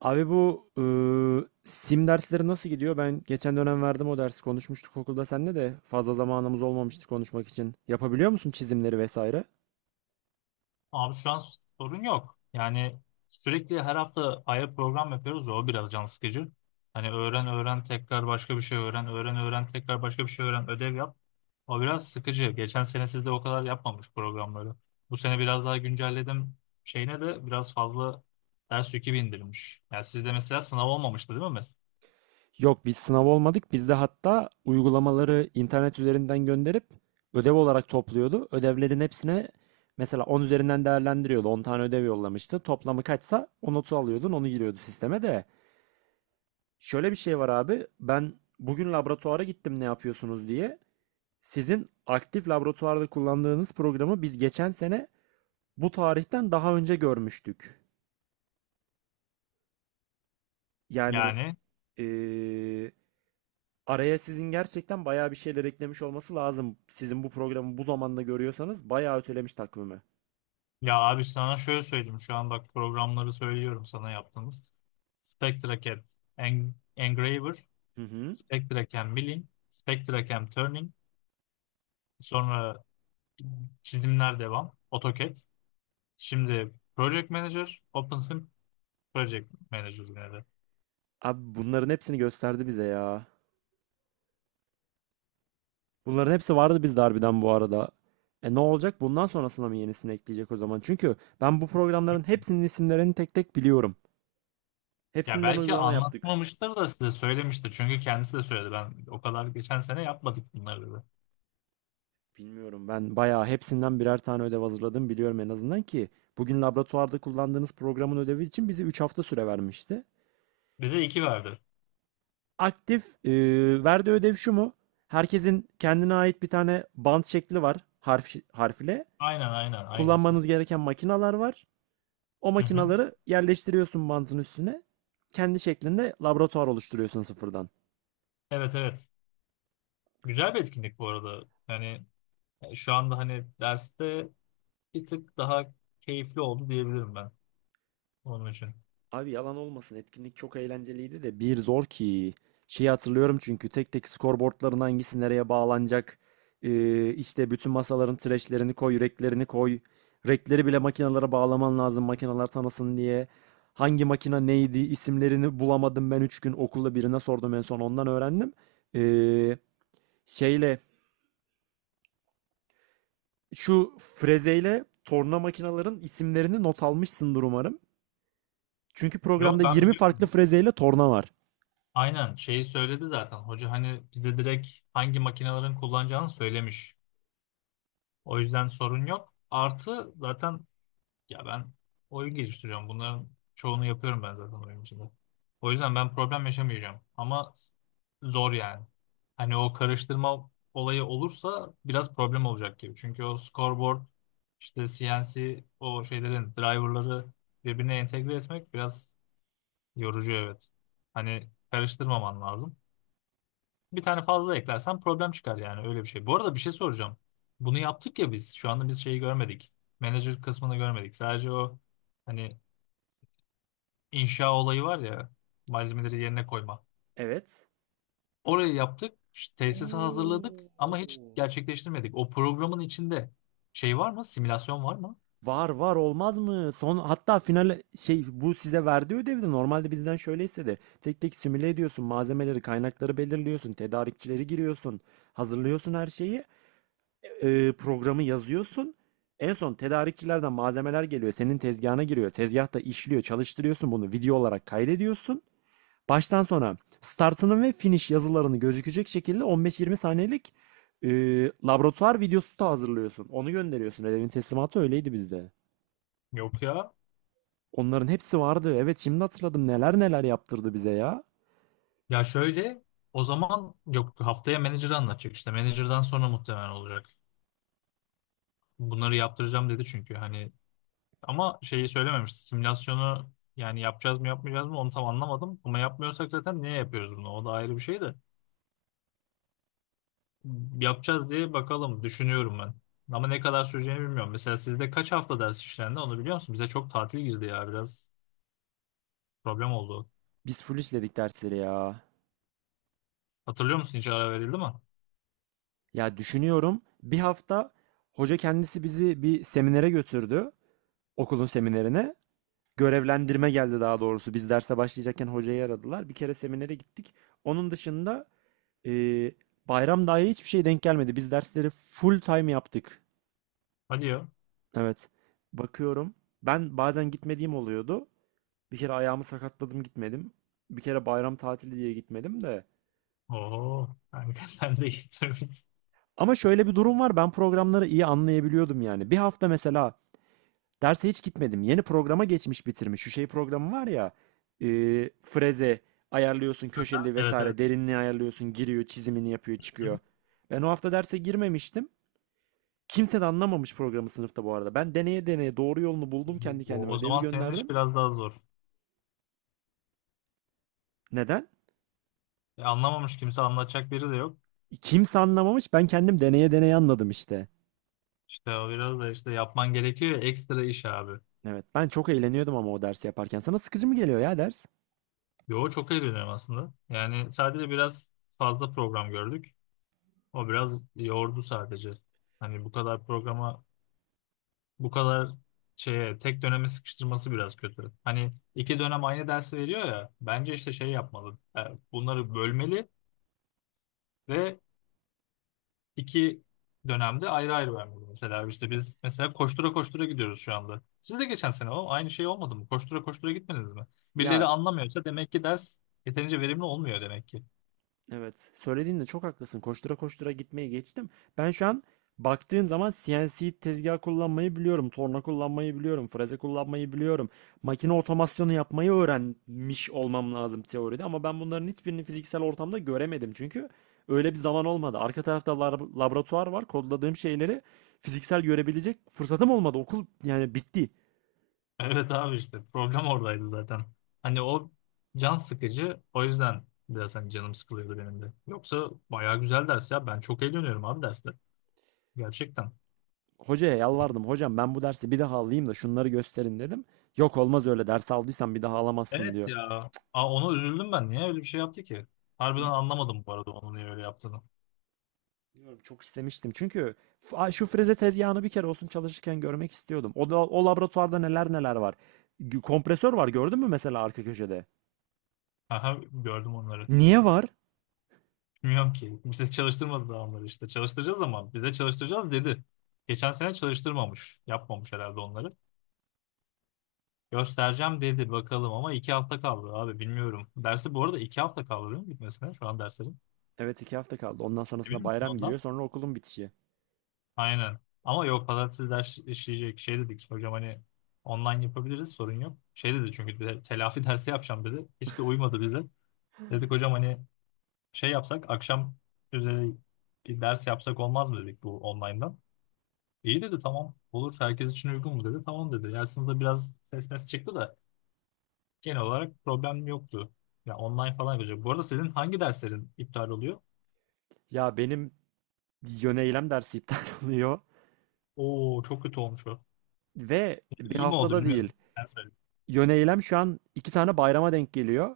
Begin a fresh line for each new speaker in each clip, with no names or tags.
Abi bu sim dersleri nasıl gidiyor? Ben geçen dönem verdim o dersi. Konuşmuştuk okulda seninle de fazla zamanımız olmamıştı konuşmak için. Yapabiliyor musun çizimleri vesaire?
Abi şu an sorun yok. Yani sürekli her hafta ayrı program yapıyoruz. Ya, o biraz can sıkıcı. Hani öğren öğren tekrar başka bir şey öğren. Öğren öğren tekrar başka bir şey öğren. Ödev yap. O biraz sıkıcı. Geçen sene sizde o kadar yapmamış programları. Bu sene biraz daha güncelledim. Şeyine de biraz fazla ders yükü bindirmiş. Yani sizde mesela sınav olmamıştı değil mi?
Yok biz sınav olmadık. Biz de hatta uygulamaları internet üzerinden gönderip ödev olarak topluyordu. Ödevlerin hepsine mesela 10 üzerinden değerlendiriyordu. 10 tane ödev yollamıştı. Toplamı kaçsa o notu alıyordun, onu giriyordu sisteme de. Şöyle bir şey var abi. Ben bugün laboratuvara gittim ne yapıyorsunuz diye. Sizin aktif laboratuvarda kullandığınız programı biz geçen sene bu tarihten daha önce görmüştük. Yani
Yani
eee, araya sizin gerçekten bayağı bir şeyler eklemiş olması lazım. Sizin bu programı bu zamanda görüyorsanız bayağı ötelemiş takvimi.
ya abi sana şöyle söyleyeyim. Şu an bak programları söylüyorum sana yaptığımız. Spectra CAD, Engraver.
Hı hı.
Spectra Cam Milling, Spectra Cam Turning, sonra çizimler devam, AutoCAD. Şimdi Project Manager, OpenSim Project Manager yine de.
Abi bunların hepsini gösterdi bize ya. Bunların hepsi vardı bizde harbiden bu arada. E ne olacak? Bundan sonrasına mı yenisini ekleyecek o zaman? Çünkü ben bu programların hepsinin isimlerini tek tek biliyorum.
Ya
Hepsinden
belki
uygulama yaptık.
anlatmamıştır da size söylemiştir. Çünkü kendisi de söyledi. Ben o kadar geçen sene yapmadık bunları dedi.
Bilmiyorum, ben bayağı hepsinden birer tane ödev hazırladım biliyorum en azından ki bugün laboratuvarda kullandığınız programın ödevi için bize 3 hafta süre vermişti.
Bize iki verdi.
Aktif verdiği ödev şu mu? Herkesin kendine ait bir tane bant şekli var, harf harf ile.
Aynen aynen aynısı.
Kullanmanız gereken makinalar var. O
Hı hı.
makinaları yerleştiriyorsun bantın üstüne. Kendi şeklinde laboratuvar oluşturuyorsun sıfırdan.
Evet evet. Güzel bir etkinlik bu arada. Yani şu anda hani derste bir tık daha keyifli oldu diyebilirim ben onun için.
Abi yalan olmasın, etkinlik çok eğlenceliydi de bir zor ki. Şeyi hatırlıyorum çünkü tek tek skorboardların hangisi nereye bağlanacak. İşte bütün masaların trashlerini koy, reklerini koy. Rekleri bile makinalara bağlaman lazım, makineler tanısın diye. Hangi makina neydi isimlerini bulamadım, ben 3 gün okulda birine sordum, en son ondan öğrendim. Ee, şeyle Şu frezeyle torna makinaların isimlerini not almışsındır umarım. Çünkü programda
Yok ben
20 farklı
biliyorum.
frezeyle torna var.
Aynen şeyi söyledi zaten. Hoca hani bize direkt hangi makinelerin kullanacağını söylemiş. O yüzden sorun yok. Artı zaten ya ben oyun geliştiriyorum. Bunların çoğunu yapıyorum ben zaten oyun içinde. O yüzden ben problem yaşamayacağım. Ama zor yani. Hani o karıştırma olayı olursa biraz problem olacak gibi. Çünkü o scoreboard işte CNC o şeylerin driverları birbirine entegre etmek biraz yorucu evet. Hani karıştırmaman lazım. Bir tane fazla eklersen problem çıkar yani öyle bir şey. Bu arada bir şey soracağım. Bunu yaptık ya biz. Şu anda biz şeyi görmedik. Manager kısmını görmedik. Sadece o hani inşa olayı var ya, malzemeleri yerine koyma.
Evet.
Orayı yaptık. İşte tesisi hazırladık ama hiç
Oo.
gerçekleştirmedik. O programın içinde şey var mı? Simülasyon var mı?
Var, var olmaz mı? Son, hatta final şey bu size verdiği ödevde normalde bizden şöyleyse de tek tek simüle ediyorsun malzemeleri, kaynakları belirliyorsun, tedarikçileri giriyorsun, hazırlıyorsun her şeyi, programı yazıyorsun. En son tedarikçilerden malzemeler geliyor, senin tezgahına giriyor. Tezgahta işliyor, çalıştırıyorsun bunu, video olarak kaydediyorsun. Baştan sona startının ve finish yazılarını gözükecek şekilde 15-20 saniyelik e, laboratuvar videosu da hazırlıyorsun. Onu gönderiyorsun. Ödevin teslimatı öyleydi bizde.
Yok ya.
Onların hepsi vardı. Evet, şimdi hatırladım. Neler neler yaptırdı bize ya.
Ya şöyle, o zaman yok haftaya manager'ı anlatacak işte. Manager'dan sonra muhtemelen olacak. Bunları yaptıracağım dedi çünkü. Hani, ama şeyi söylememişti. Simülasyonu yani yapacağız mı yapmayacağız mı onu tam anlamadım. Ama yapmıyorsak zaten niye yapıyoruz bunu? O da ayrı bir şey de. Yapacağız diye bakalım düşünüyorum ben. Ama ne kadar süreceğini bilmiyorum. Mesela sizde kaç hafta ders işlendi onu biliyor musun? Bize çok tatil girdi ya, biraz problem oldu.
Biz full işledik dersleri ya.
Hatırlıyor musun hiç ara verildi mi?
Ya düşünüyorum, bir hafta hoca kendisi bizi bir seminere götürdü. Okulun seminerine. Görevlendirme geldi daha doğrusu. Biz derse başlayacakken hocayı aradılar. Bir kere seminere gittik. Onun dışında Ee, bayram dahi hiçbir şey denk gelmedi. Biz dersleri full time yaptık.
Hadi ya.
Evet. Bakıyorum. Ben bazen gitmediğim oluyordu. Bir kere ayağımı sakatladım, gitmedim. Bir kere bayram tatili diye gitmedim de.
Oo, kanka, sen de gitmemişsin.
Ama şöyle bir durum var. Ben programları iyi anlayabiliyordum yani. Bir hafta mesela derse hiç gitmedim. Yeni programa geçmiş, bitirmiş. Şu şey programı var ya. E, Freze ayarlıyorsun köşeli
Evet evet.
vesaire. Derinliği ayarlıyorsun. Giriyor, çizimini yapıyor, çıkıyor. Ben o hafta derse girmemiştim. Kimse de anlamamış programı sınıfta bu arada. Ben deneye deneye doğru yolunu buldum kendi
O
kendime.
o
Ödevi
zaman senin iş
gönderdim.
biraz daha zor.
Neden?
E, anlamamış, kimse anlatacak biri de yok.
Kimse anlamamış. Ben kendim deneye deneye anladım işte.
İşte o biraz da işte yapman gerekiyor ya, ekstra iş abi.
Evet. Ben çok eğleniyordum ama o dersi yaparken. Sana sıkıcı mı geliyor ya ders?
Yo, çok eğleniyorum aslında. Yani sadece biraz fazla program gördük. O biraz yordu sadece. Hani bu kadar programa, bu kadar şeye tek döneme sıkıştırması biraz kötü. Hani 2 dönem aynı dersi veriyor ya. Bence işte şey yapmalı. Bunları bölmeli ve 2 dönemde ayrı ayrı vermeli. Mesela işte biz mesela koştura koştura gidiyoruz şu anda. Siz de geçen sene o aynı şey olmadı mı? Koştura koştura gitmediniz mi? Birileri
Ya
anlamıyorsa demek ki ders yeterince verimli olmuyor demek ki.
evet. Söylediğinde çok haklısın. Koştura koştura gitmeyi geçtim. Ben şu an baktığın zaman CNC tezgah kullanmayı biliyorum. Torna kullanmayı biliyorum. Freze kullanmayı biliyorum. Makine otomasyonu yapmayı öğrenmiş olmam lazım teoride. Ama ben bunların hiçbirini fiziksel ortamda göremedim. Çünkü öyle bir zaman olmadı. Arka tarafta laboratuvar var. Kodladığım şeyleri fiziksel görebilecek fırsatım olmadı. Okul yani bitti.
Evet abi, işte problem oradaydı zaten. Hani o can sıkıcı, o yüzden biraz hani canım sıkılıyordu benim de. Yoksa bayağı güzel ders ya, ben çok eğleniyorum abi derste gerçekten.
Hocaya yalvardım. Hocam, ben bu dersi bir daha alayım da şunları gösterin dedim. Yok olmaz öyle. Ders aldıysan bir daha alamazsın
Evet
diyor.
ya. Aa, ona üzüldüm ben. Niye öyle bir şey yaptı ki? Harbiden anlamadım bu arada onun niye öyle yaptığını.
Bilmiyorum, çok istemiştim. Çünkü şu freze tezgahını bir kere olsun çalışırken görmek istiyordum. O da o laboratuvarda neler neler var. Kompresör var, gördün mü mesela arka köşede?
Aha, gördüm onları.
Niye var?
Bilmiyorum ki. Bize çalıştırmadı daha onları işte. Çalıştıracağız, ama bize çalıştıracağız dedi. Geçen sene çalıştırmamış. Yapmamış herhalde onları. Göstereceğim dedi bakalım, ama 2 hafta kaldı abi bilmiyorum. Dersi bu arada 2 hafta kaldı değil mi bitmesine şu an derslerin?
Evet, 2 hafta kaldı. Ondan
Emin
sonrasında
misin
bayram
ondan?
giriyor. Sonra okulun bitişi.
Aynen. Ama yok pazartesi ders işleyecek şey dedik. Hocam hani online yapabiliriz sorun yok. Şey dedi çünkü bir de, telafi dersi yapacağım dedi. Hiç de uymadı bize. Dedik hocam hani şey yapsak akşam üzeri bir ders yapsak olmaz mı dedik bu online'dan. İyi dedi, tamam olur herkes için uygun mu dedi. Tamam dedi. Yani sınıfta biraz ses mes çıktı da genel olarak problem yoktu. Ya online falan yapacak. Bu arada sizin hangi derslerin iptal oluyor?
Ya benim yöneylem dersi iptal oluyor.
Oo, çok kötü olmuş o.
Ve bir
İyi mi oldu
haftada
bilmiyorum.
değil.
Ben söyleyeyim.
Yöneylem şu an 2 tane bayrama denk geliyor.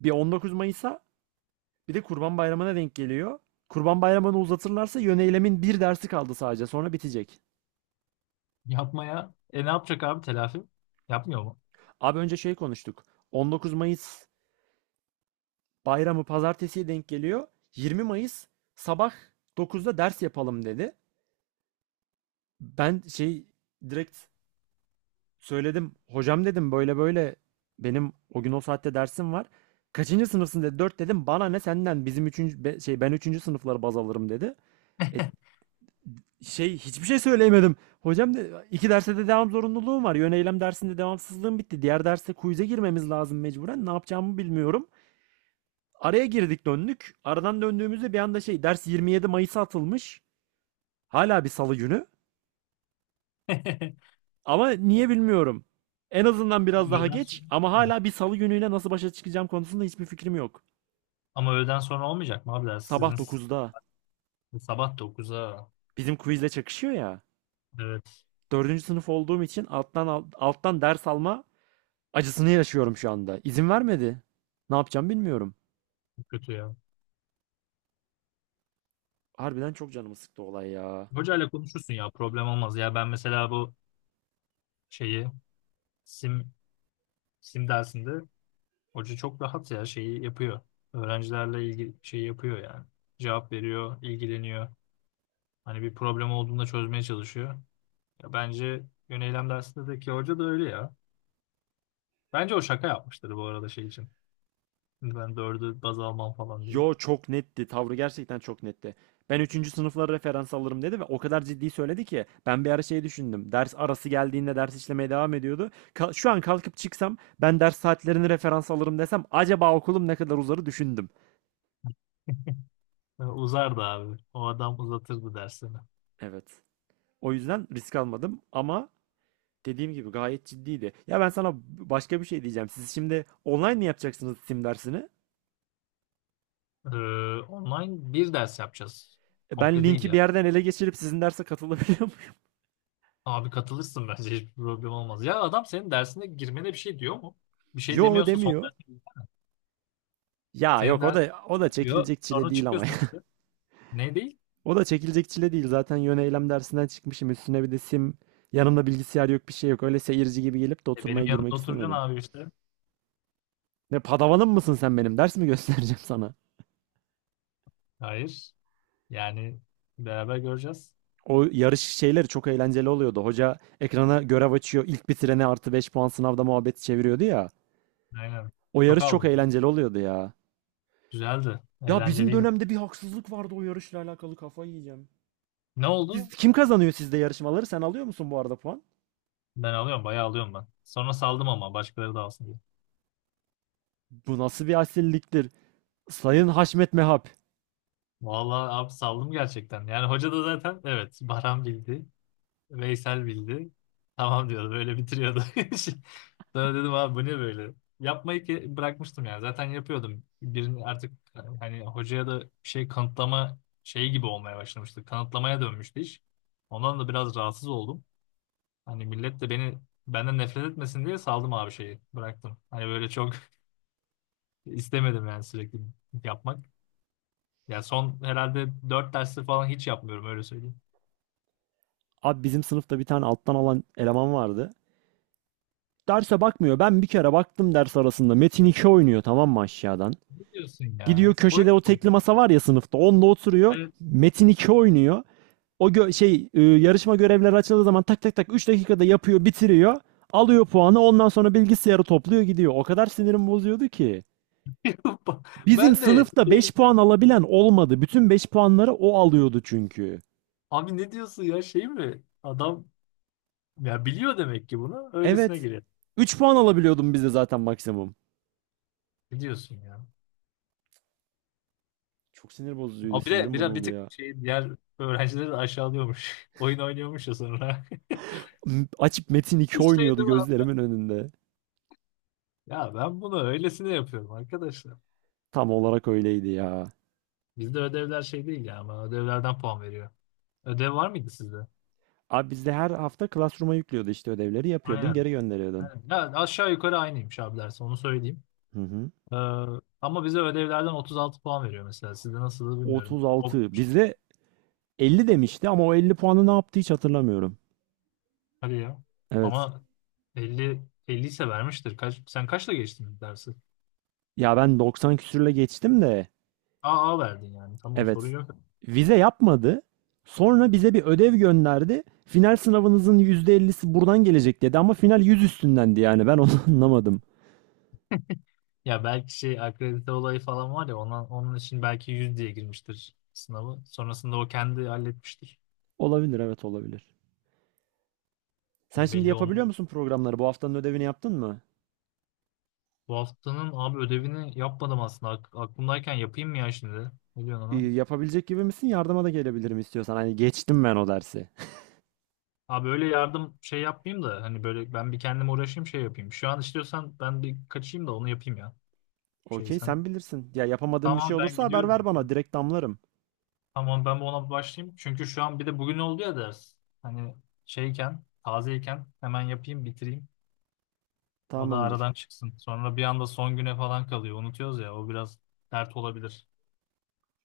Bir 19 Mayıs'a, bir de Kurban Bayramı'na denk geliyor. Kurban Bayramı'nı uzatırlarsa yöneylemin bir dersi kaldı sadece. Sonra bitecek.
Yapmaya. E ne yapacak abi telafi? Yapmıyor mu?
Abi önce şey konuştuk. 19 Mayıs bayramı pazartesiye denk geliyor. 20 Mayıs sabah 9'da ders yapalım dedi. Ben şey direkt söyledim. Hocam dedim, böyle böyle benim o gün o saatte dersim var. Kaçıncı sınıfsın dedi. Dört dedim. Bana ne senden, bizim 3. şey, ben üçüncü sınıfları baz alırım dedi. E, şey hiçbir şey söyleyemedim. Hocam de, iki derste de devam zorunluluğum var. Yön eylem dersinde devamsızlığım bitti. Diğer derste quiz'e girmemiz lazım mecburen. Ne yapacağımı bilmiyorum. Araya girdik, döndük. Aradan döndüğümüzde bir anda şey ders 27 Mayıs'a atılmış. Hala bir salı günü. Ama niye bilmiyorum. En azından biraz
Ama
daha
öğleden sonra
geç ama
değil mi?
hala bir salı günüyle nasıl başa çıkacağım konusunda hiçbir fikrim yok.
Ama öğleden sonra olmayacak mı abi ders?
Sabah dokuzda.
Sabah 9'a.
Bizim quizle çakışıyor ya.
Evet.
Dördüncü sınıf olduğum için alttan alttan ders alma acısını yaşıyorum şu anda. İzin vermedi. Ne yapacağım bilmiyorum.
Çok kötü ya.
Harbiden çok canımı sıktı olay ya.
Hocayla konuşursun ya. Problem olmaz. Ya ben mesela bu şeyi sim sim dersinde. Hoca çok rahat ya şeyi yapıyor. Öğrencilerle ilgili şey yapıyor yani. Cevap veriyor, ilgileniyor. Hani bir problem olduğunda çözmeye çalışıyor. Ya bence yön eylem dersindeki hoca da öyle ya. Bence o şaka yapmıştır bu arada şey için. Şimdi ben dördü baz almam falan diye.
Yo, çok netti. Tavrı gerçekten çok netti. Ben üçüncü sınıflara referans alırım dedi ve o kadar ciddi söyledi ki ben bir ara şey düşündüm. Ders arası geldiğinde ders işlemeye devam ediyordu. Şu an kalkıp çıksam ben ders saatlerini referans alırım desem acaba okulum ne kadar uzarı düşündüm.
Ya uzardı abi. O adam uzatırdı dersini.
Evet. O yüzden risk almadım ama dediğim gibi gayet ciddiydi. Ya ben sana başka bir şey diyeceğim. Siz şimdi online mi yapacaksınız sim dersini?
Ee, Online bir ders yapacağız.
Ben
Komple değil
linki bir
ya.
yerden ele geçirip sizin derse katılabiliyor muyum?
Abi katılırsın bence, hiçbir problem olmaz. Ya adam senin dersine girmene bir şey diyor mu? Bir şey
Yo,
demiyorsa son
demiyor.
ders.
Ya
Senin
yok, o
ders
da o da
bitiyor.
çekilecek çile
Sonra
değil ama
çıkıyorsun işte. Ne değil?
o da çekilecek çile değil. Zaten yön eylem dersinden çıkmışım. Üstüne bir de sim. Yanımda bilgisayar yok, bir şey yok. Öyle seyirci gibi gelip de
E benim
oturmaya girmek
yanımda oturacaksın
istemedim.
abi işte.
Ne padavanım mısın sen benim? Ders mi göstereceğim sana?
Hayır. Yani beraber göreceğiz.
O yarış şeyleri çok eğlenceli oluyordu. Hoca ekrana görev açıyor. İlk bitirene artı 5 puan sınavda muhabbet çeviriyordu ya.
Aynen.
O
Çok
yarış çok
aldım.
eğlenceli oluyordu ya.
Güzeldi.
Ya bizim
Eğlenceliydi.
dönemde bir haksızlık vardı o yarışla alakalı, kafayı yiyeceğim.
Ne
Siz,
oldu?
kim kazanıyor sizde yarışmaları? Sen alıyor musun bu arada puan?
Ben alıyorum. Bayağı alıyorum ben. Sonra saldım ama başkaları da alsın diye.
Bu nasıl bir asilliktir? Sayın Haşmet Mehap.
Vallahi abi saldım gerçekten. Yani hoca da zaten evet Baran bildi. Veysel bildi. Tamam diyordu. Böyle bitiriyordu. Sonra dedim abi bu ne böyle? Yapmayı ki bırakmıştım yani. Zaten yapıyordum. Birini artık hani hocaya da bir şey kanıtlama şeyi gibi olmaya başlamıştı. Kanıtlamaya dönmüştü iş. Ondan da biraz rahatsız oldum. Hani millet de beni benden nefret etmesin diye saldım abi şeyi. Bıraktım. Hani böyle çok istemedim yani sürekli yapmak. Ya son herhalde 4 derstir falan hiç yapmıyorum, öyle söyleyeyim.
Abi bizim sınıfta bir tane alttan alan eleman vardı. Derse bakmıyor. Ben bir kere baktım ders arasında. Metin Metin2 oynuyor, tamam mı, aşağıdan.
Ne diyorsun ya?
Gidiyor,
Oyun
köşede
mu
o tekli
oynadın?
masa var ya sınıfta. Onda oturuyor. Metin Metin2 oynuyor. O yarışma görevleri açıldığı zaman tak tak tak 3 dakikada yapıyor, bitiriyor. Alıyor puanı. Ondan sonra bilgisayarı topluyor, gidiyor. O kadar sinirim bozuyordu ki. Bizim
Ben de
sınıfta 5
şey,
puan alabilen olmadı. Bütün 5 puanları o alıyordu çünkü.
abi ne diyorsun ya şey mi? Adam ya biliyor demek ki bunu. Öylesine
Evet.
giriyor.
3 puan alabiliyordum bize zaten maksimum.
Ne diyorsun ya?
Çok sinir bozucuydu.
Abi bir de
Sinirim
bir
bozuldu
tık
ya.
şey diğer öğrencileri de aşağılıyormuş. Oyun oynuyormuş ya sonra.
Açıp Metin 2
Hiç şey
oynuyordu
değil mi abi?
gözlerimin önünde.
Ya ben bunu öylesine yapıyorum arkadaşlar.
Tam olarak öyleydi ya.
Bizde ödevler şey değil ya, ama ödevlerden puan veriyor. Ödev var mıydı sizde?
Abi bizde her hafta Classroom'a yüklüyordu, işte ödevleri yapıyordun,
Aynen.
geri gönderiyordun.
Aynen. Ya aşağı yukarı aynıymış abi ders, onu söyleyeyim.
Hı hı.
Ee, Ama bize ödevlerden 36 puan veriyor mesela. Sizde nasıl bilmiyorum. Ok,
36. Bizde 50 demişti ama o 50 puanı ne yaptı hiç hatırlamıyorum.
hadi ya.
Evet.
Ama 50 50 ise vermiştir. Kaç, sen kaçla geçtin dersi?
Ya ben 90 küsürle geçtim de.
AA verdin yani. Tamam
Evet.
sorun yok.
Vize yapmadı. Sonra bize bir ödev gönderdi. Final sınavınızın %50'si buradan gelecek dedi ama final 100 üstündendi yani ben onu anlamadım.
Ya belki şey akredite olayı falan var ya ona, onun için belki 100 diye girmiştir sınavı. Sonrasında o kendi halletmiştir.
Olabilir, evet, olabilir. Sen
Ya
şimdi
belli
yapabiliyor
olmadı.
musun programları? Bu haftanın ödevini yaptın mı?
Bu haftanın abi ödevini yapmadım aslında. Aklımdayken yapayım mı ya şimdi? Ne diyorsun ona?
Yapabilecek gibi misin? Yardıma da gelebilirim istiyorsan. Hani geçtim ben o dersi.
Abi böyle yardım şey yapmayayım da hani böyle ben bir kendime uğraşayım şey yapayım. Şu an istiyorsan ben bir kaçayım da onu yapayım ya. Şey
Okey,
sen.
sen bilirsin. Ya yapamadığım bir
Tamam
şey
abi ben
olursa haber
gidiyorum, ya.
ver bana. Direkt damlarım.
Tamam ben bu ona bir başlayayım. Çünkü şu an bir de bugün oldu ya ders. Hani şeyken, tazeyken hemen yapayım, bitireyim. O da
Tamamdır.
aradan çıksın. Sonra bir anda son güne falan kalıyor. Unutuyoruz ya, o biraz dert olabilir.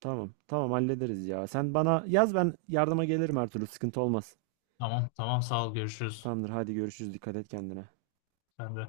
Tamam. Tamam, hallederiz ya. Sen bana yaz, ben yardıma gelirim her türlü. Sıkıntı olmaz.
Tamam tamam, sağ ol, görüşürüz.
Tamamdır. Hadi görüşürüz. Dikkat et kendine.
Sen de.